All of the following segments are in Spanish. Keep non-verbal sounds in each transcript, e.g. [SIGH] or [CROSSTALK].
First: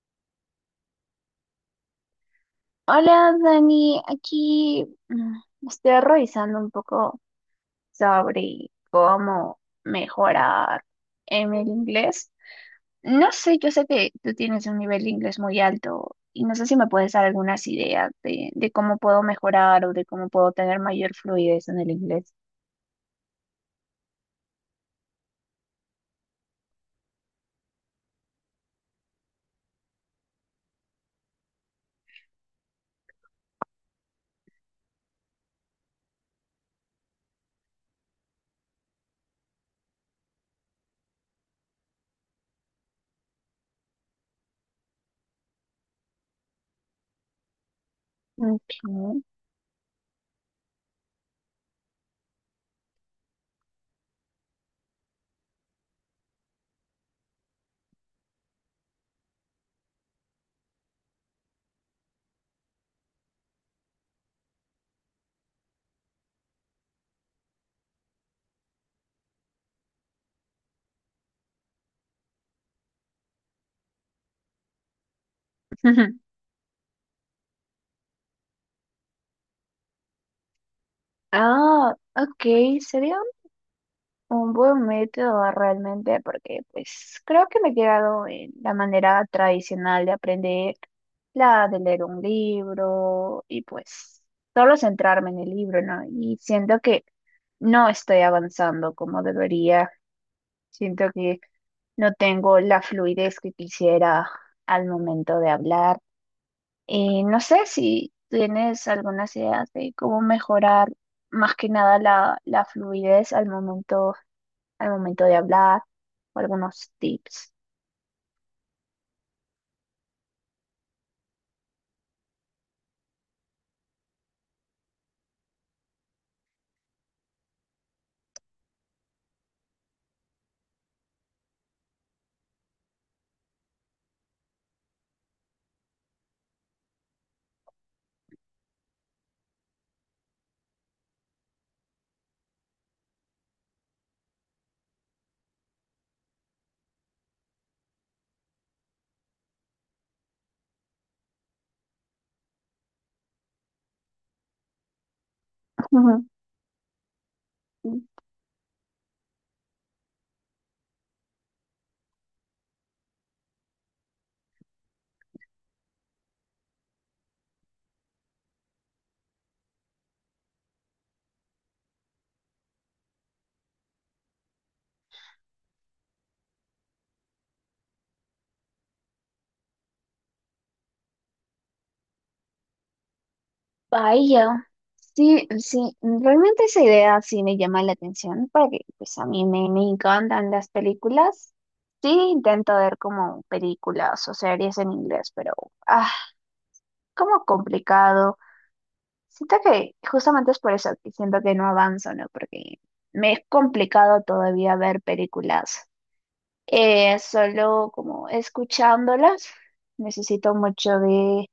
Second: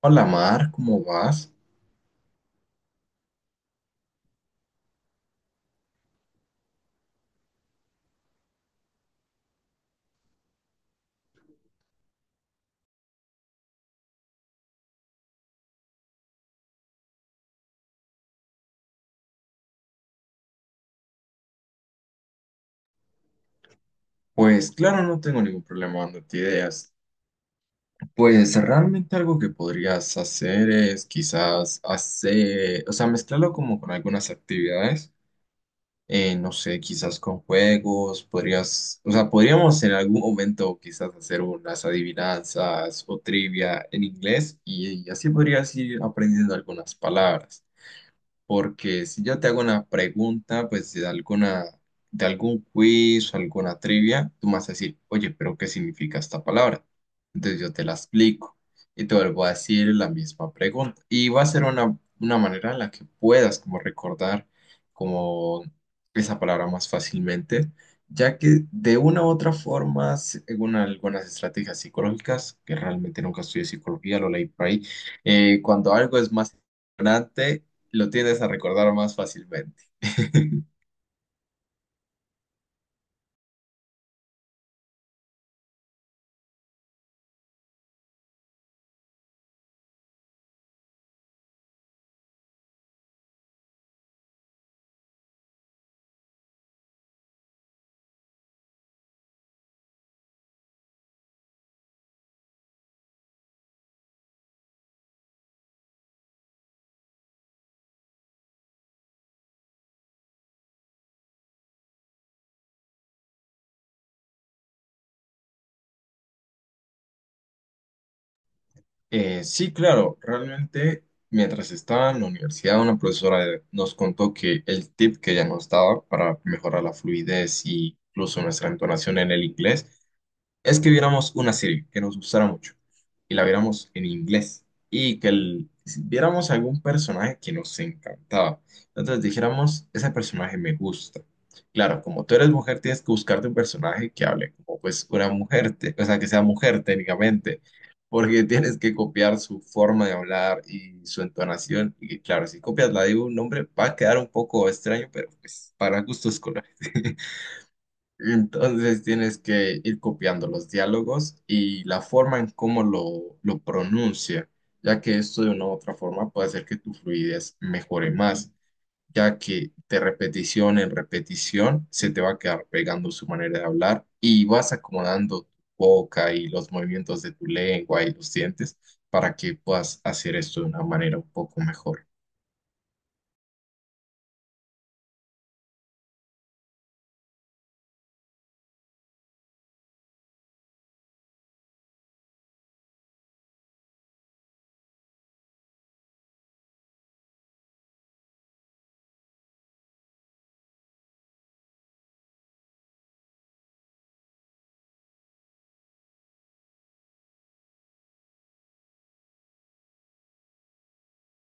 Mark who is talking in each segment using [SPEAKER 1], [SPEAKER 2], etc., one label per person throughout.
[SPEAKER 1] Hola Mar, ¿cómo vas?
[SPEAKER 2] Hola Dani, aquí estoy revisando un poco sobre cómo mejorar en el inglés. No sé, yo sé que tú tienes un nivel de inglés muy alto y no sé si me puedes dar algunas ideas de cómo puedo mejorar o de cómo puedo tener mayor fluidez en el inglés.
[SPEAKER 1] Pues claro, no tengo ningún problema dándote ideas. Pues realmente algo que podrías hacer es quizás hacer, o sea, mezclarlo como con algunas actividades, no sé, quizás con juegos, podrías, o sea, podríamos en algún momento quizás hacer unas adivinanzas o trivia en inglés y así podrías ir aprendiendo algunas palabras.
[SPEAKER 2] Ok.
[SPEAKER 1] Porque si yo te hago una pregunta, pues de alguna, de algún quiz o alguna trivia, tú me vas a decir, oye, pero ¿qué significa esta palabra? Entonces yo te la explico y te vuelvo a decir la misma pregunta. Y va a ser una manera en la que puedas como recordar como esa palabra más fácilmente, ya que de una u otra forma, según algunas estrategias psicológicas, que realmente nunca estudié psicología, lo leí por ahí, cuando algo es
[SPEAKER 2] [LAUGHS]
[SPEAKER 1] más lo tiendes a recordar más fácilmente. [LAUGHS]
[SPEAKER 2] Ah, ok, sería un buen método realmente, porque pues creo que me he quedado en la manera tradicional de aprender, la de leer un libro y pues solo centrarme en el libro, ¿no? Y siento que no estoy avanzando como debería, siento que no tengo la fluidez que quisiera al momento de hablar. Y no sé si tienes algunas ideas de cómo mejorar más que nada la, la fluidez al momento de hablar o algunos tips.
[SPEAKER 1] Sí, claro, realmente mientras estaba en la universidad, una profesora de- nos contó que el tip que ella nos daba para mejorar la fluidez y incluso nuestra entonación en el inglés es que viéramos una serie que nos gustara mucho y la viéramos en inglés y que el- si viéramos algún personaje que nos encantaba. Entonces dijéramos, ese personaje me gusta. Claro, como tú eres mujer, tienes que buscarte un personaje que hable como pues una mujer, te- o sea, que sea mujer técnicamente, porque tienes que copiar su forma de hablar y su entonación. Y claro, si copias la de un hombre, va a quedar un poco extraño, pero pues para gustos colores. [LAUGHS]
[SPEAKER 2] Ujú.
[SPEAKER 1] Entonces tienes que ir copiando los diálogos y la forma en cómo lo pronuncia, ya que esto de una u otra forma puede hacer que tu fluidez mejore más, ya que de repetición en repetición se te va a quedar pegando su manera de hablar y vas acomodando tu boca y los movimientos de tu lengua y los dientes para que puedas hacer esto de una manera un poco mejor.
[SPEAKER 2] Vaya, sí, sí, realmente esa idea sí me llama la atención porque pues a mí me encantan las películas. Sí, intento ver como películas o series en inglés, pero ah, como complicado. Siento que justamente es por eso que siento que no avanzo, ¿no? Porque me es complicado todavía ver películas. Solo como escuchándolas, necesito mucho de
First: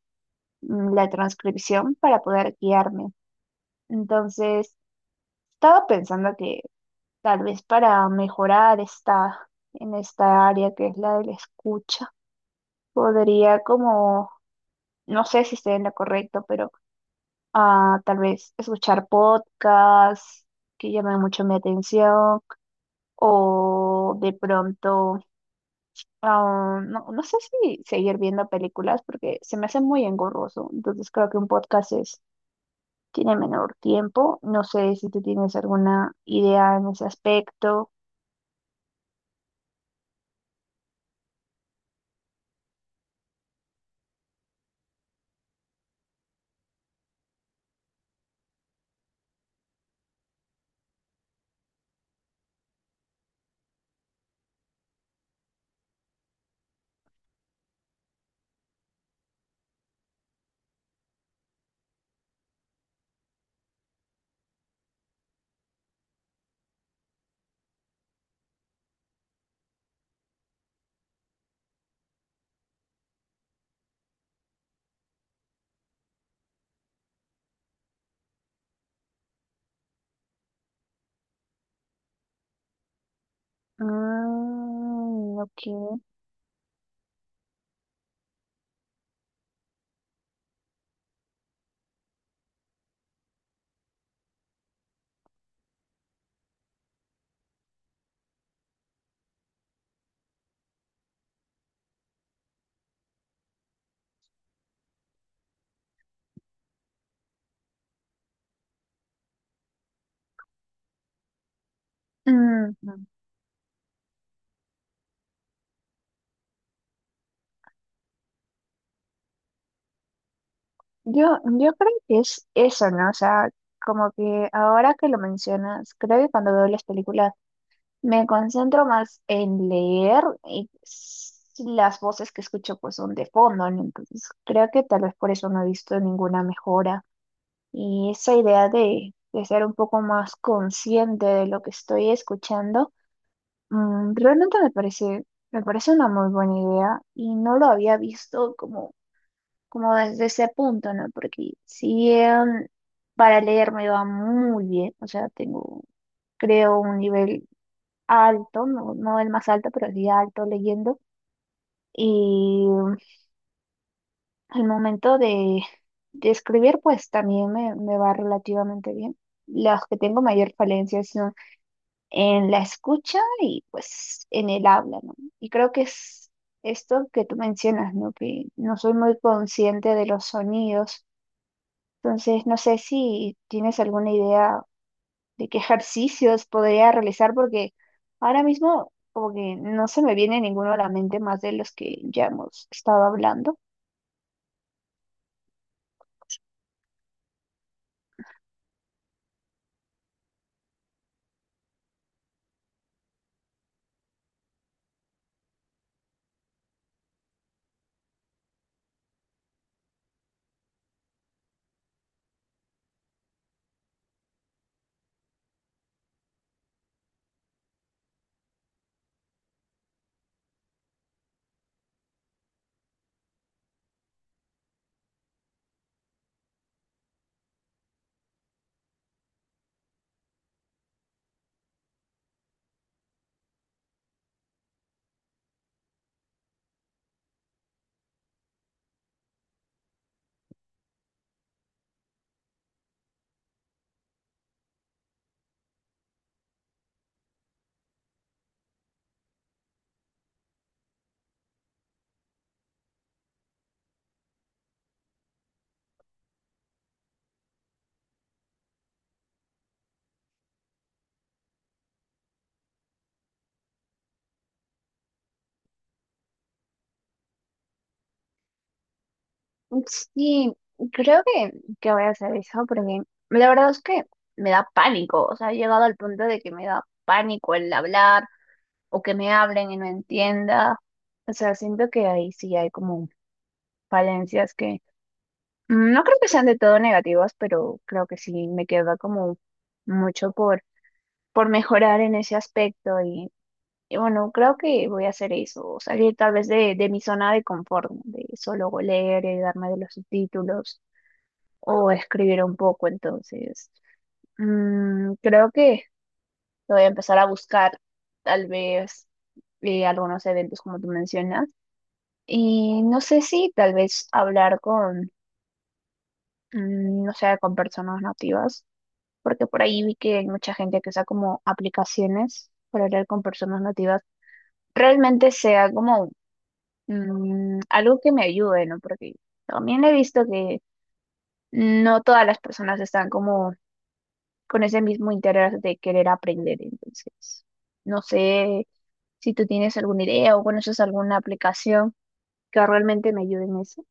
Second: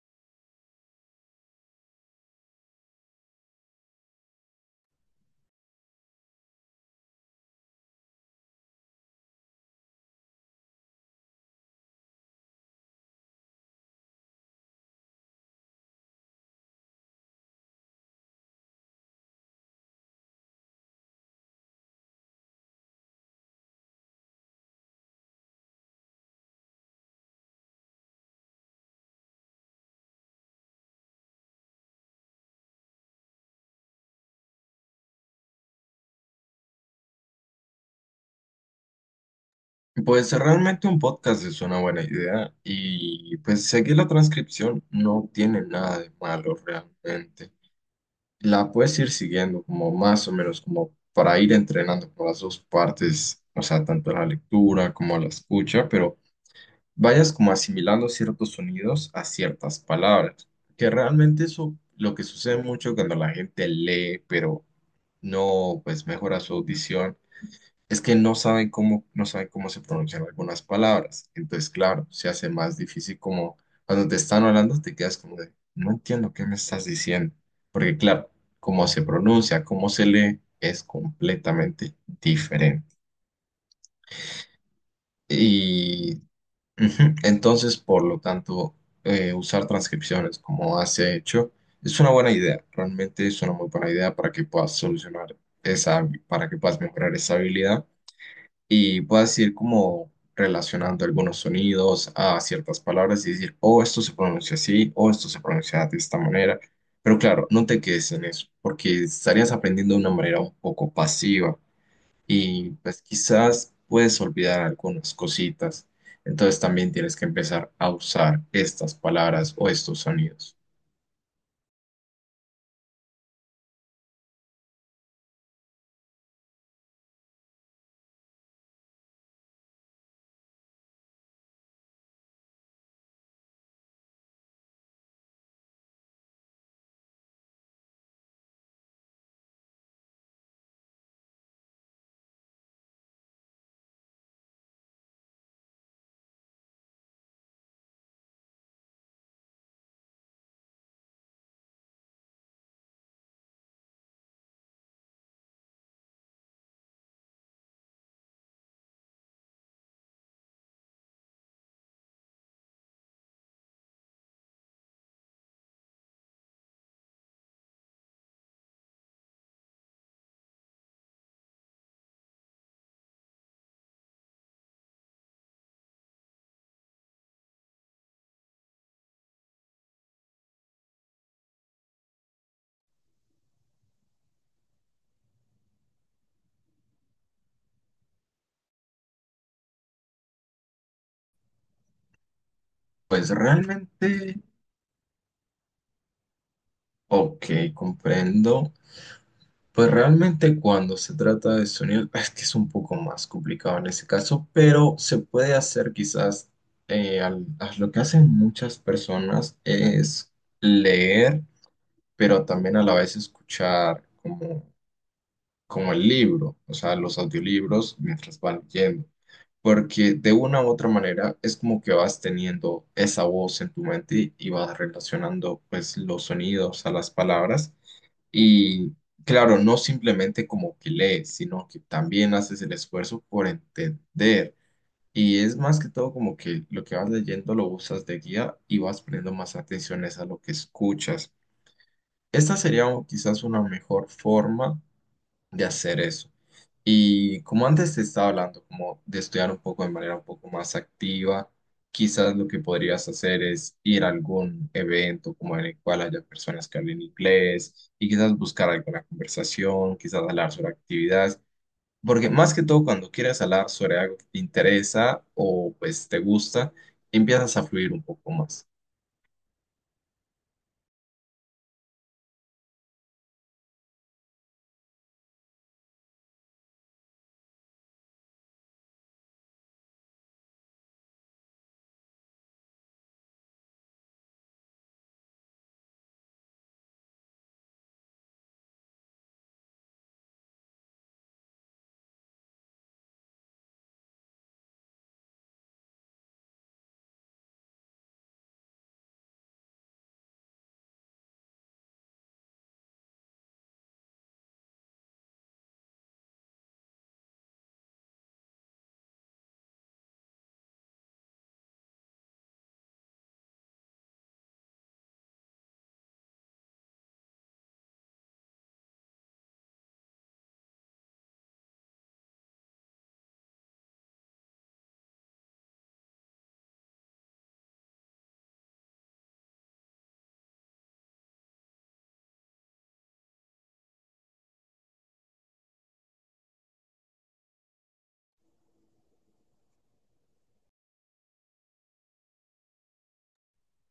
[SPEAKER 2] la transcripción para poder guiarme. Entonces, estaba pensando que tal vez para mejorar en esta área que es la de la escucha, podría como, no sé si estoy en lo correcto, pero tal vez escuchar podcasts que llamen mucho mi atención o de pronto... No, no sé si seguir viendo películas porque se me hace muy engorroso, entonces creo que un podcast es tiene menor tiempo. No sé si tú tienes alguna idea en ese aspecto.
[SPEAKER 1] Pues realmente un podcast es una buena idea y pues seguir la transcripción no tiene nada de malo realmente. La puedes ir siguiendo como más o menos como para ir entrenando por las dos partes, o sea, tanto la lectura como la escucha, pero vayas como asimilando ciertos sonidos a ciertas palabras, que realmente eso lo que sucede mucho cuando la gente lee, pero no pues mejora su audición es que no saben cómo, no saben cómo se pronuncian algunas palabras. Entonces, claro, se hace más difícil como cuando te están hablando, te quedas como de, no entiendo qué me estás diciendo. Porque, claro, cómo se pronuncia, cómo se lee, es completamente diferente.
[SPEAKER 2] Mm, ok.
[SPEAKER 1] Y ujú, entonces, por lo tanto, usar transcripciones como has hecho es una buena idea. Realmente es una muy buena idea para que puedas solucionar esa, para que puedas mejorar esa habilidad y puedas ir como relacionando algunos sonidos a ciertas palabras y decir, oh, esto se pronuncia así, o esto se pronuncia de esta manera. Pero claro, no te quedes en eso, porque estarías aprendiendo de una manera un poco pasiva y pues
[SPEAKER 2] Mm,
[SPEAKER 1] quizás puedes olvidar algunas cositas. Entonces también tienes que empezar a usar estas palabras o estos sonidos.
[SPEAKER 2] yo creo que es eso, ¿no? O sea, como que ahora que lo mencionas, creo que cuando veo las películas me concentro más en leer y las voces que escucho pues son de fondo, ¿no? Entonces creo que tal vez por eso no he visto ninguna mejora. Y esa idea de ser un poco más consciente de lo que estoy escuchando. Realmente me parece una muy buena idea y no lo había visto como desde ese punto, ¿no? Porque si bien para leer me va muy bien, o sea, tengo, creo, un nivel alto, no, no el más alto, pero sí alto leyendo. Y al momento de escribir, pues también me va relativamente bien. Las que tengo mayor falencia en la escucha y pues en el habla, ¿no? Y creo que es esto que tú mencionas, ¿no? Que no soy muy consciente de los sonidos. Entonces, no sé si tienes alguna idea de qué ejercicios podría realizar, porque ahora mismo como que no se me viene ninguno a la mente más de los que ya hemos estado
[SPEAKER 1] Pues
[SPEAKER 2] hablando.
[SPEAKER 1] realmente, ok, comprendo. Pues realmente cuando se trata de sonido, es que es un poco más complicado en ese caso, pero se puede hacer quizás, al- a lo que hacen muchas personas es leer, pero también a la vez escuchar como, como el libro, o sea, los audiolibros mientras van leyendo, porque de una u otra manera es como que vas teniendo esa voz en tu mente y vas relacionando pues los sonidos a las palabras. Y claro, no simplemente como que lees, sino que también haces el esfuerzo por entender. Y es más que todo como que lo que vas leyendo lo usas de guía y vas poniendo más atenciones a lo que escuchas. Esta sería o- quizás una mejor forma de hacer eso. Y como antes te estaba hablando, como de estudiar un poco de manera un poco más activa, quizás lo que podrías hacer es ir a algún evento como en el cual haya personas que hablen inglés y quizás buscar alguna conversación, quizás hablar sobre actividades, porque más que todo cuando quieres hablar sobre algo que te interesa o pues te gusta, empiezas a fluir un poco más.
[SPEAKER 2] Sí, creo que voy a hacer eso, porque la verdad es que me da pánico, o sea, he llegado al punto de que me da pánico el hablar o que me hablen y no entienda. O sea, siento que ahí sí hay como falencias que no creo que sean de todo negativas, pero creo que sí me queda como mucho por mejorar en ese aspecto y bueno, creo que voy a hacer eso, o salir tal vez de mi zona de confort, ¿no? De solo leer y darme de los subtítulos o escribir un poco, entonces creo que voy a empezar a buscar tal vez algunos eventos como tú mencionas. Y no sé si tal vez hablar con, no sé, con personas nativas, porque por ahí vi que hay mucha gente que usa como aplicaciones para hablar con personas nativas, realmente sea como algo que me ayude, ¿no? Porque también he visto que no todas las personas están como con ese mismo interés de querer aprender, entonces no sé si tú tienes alguna idea o conoces alguna aplicación que realmente me ayude en eso.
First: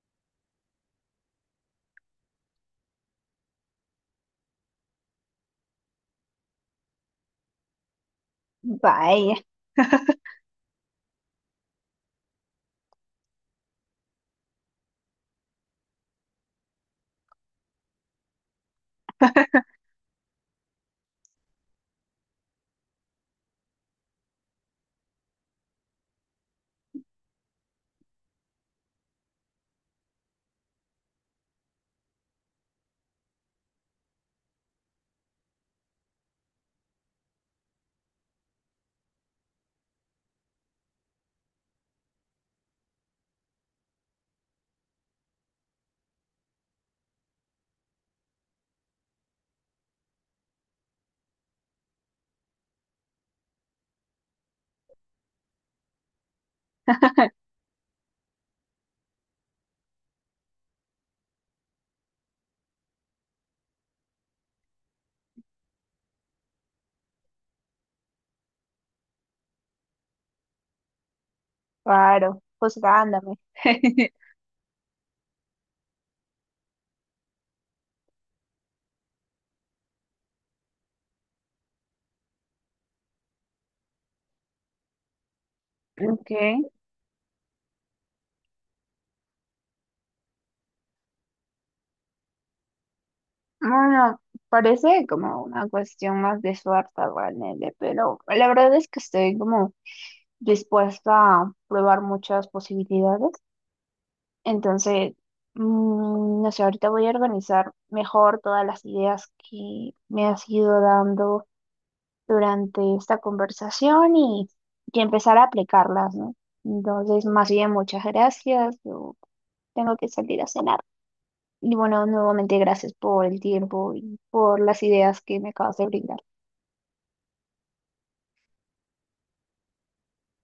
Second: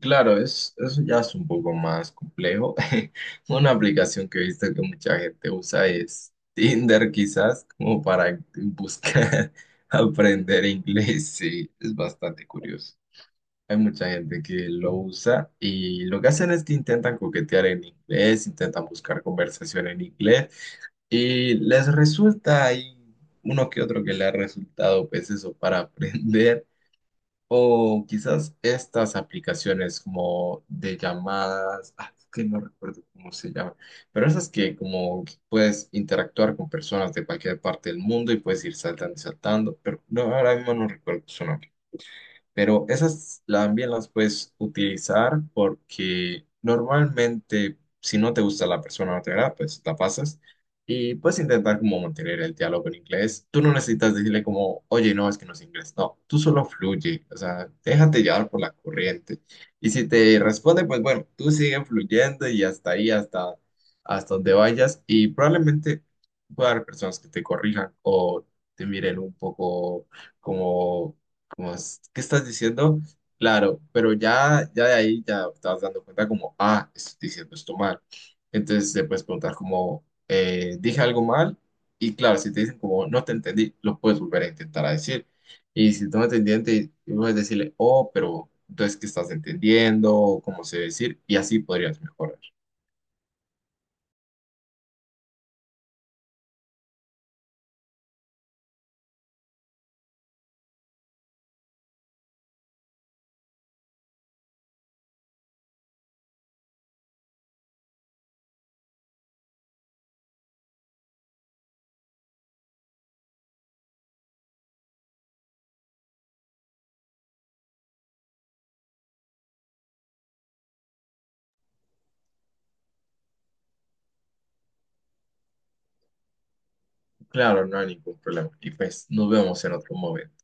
[SPEAKER 1] Claro, es, eso ya es un poco más complejo. [LAUGHS] Una aplicación que he visto que mucha gente usa es Tinder, quizás, como para
[SPEAKER 2] Vaya.
[SPEAKER 1] buscar [LAUGHS] aprender inglés. Sí, es bastante curioso. Hay mucha gente que lo usa y lo que hacen es que intentan coquetear en inglés, intentan buscar conversación en inglés y les resulta, hay uno que otro que le ha resultado, pues eso, para [LAUGHS] aprender. O quizás estas aplicaciones como de llamadas, ah, es que no recuerdo cómo se llama, pero esas que como que puedes interactuar con personas de cualquier parte del mundo y puedes ir saltando y saltando, pero no, ahora mismo no recuerdo su nombre. Pero esas también las puedes utilizar porque normalmente si no te gusta la persona o no te agrada, pues la pasas y puedes intentar como mantener el diálogo en inglés. Tú no necesitas decirle como, oye, no, es que no es inglés. No, tú solo fluye, o sea, déjate llevar por la corriente. Y si te responde, pues bueno, tú sigue fluyendo y hasta ahí, hasta, hasta donde vayas y probablemente pueda haber personas que te corrijan o te miren un poco como como, ¿es? ¿Qué
[SPEAKER 2] Claro,
[SPEAKER 1] estás diciendo?
[SPEAKER 2] juzgándome.
[SPEAKER 1] Claro, pero
[SPEAKER 2] [LAUGHS]
[SPEAKER 1] ya de ahí ya te vas dando cuenta como, ah, estoy diciendo esto mal. Entonces te puedes preguntar como, dije algo mal y claro, si te dicen como, no te entendí, lo puedes volver a intentar a decir. Y si no
[SPEAKER 2] Ok,
[SPEAKER 1] te entienden, puedes decirle, oh, pero entonces, ¿qué estás entendiendo? O ¿cómo se debe decir? Y así podrías mejorar.
[SPEAKER 2] bueno, parece como una cuestión más de suerte realmente, pero la verdad es que estoy como dispuesta a probar muchas posibilidades. Entonces, no sé, ahorita voy a organizar mejor todas las ideas que me has ido dando durante esta conversación y empezar a aplicarlas, ¿no? Entonces, más bien, muchas gracias. Yo tengo que salir a cenar. Y bueno, nuevamente gracias por el tiempo y por las ideas que me acabas de brindar.
[SPEAKER 1] Claro, no hay ningún problema. Y pues nos vemos en otro momento.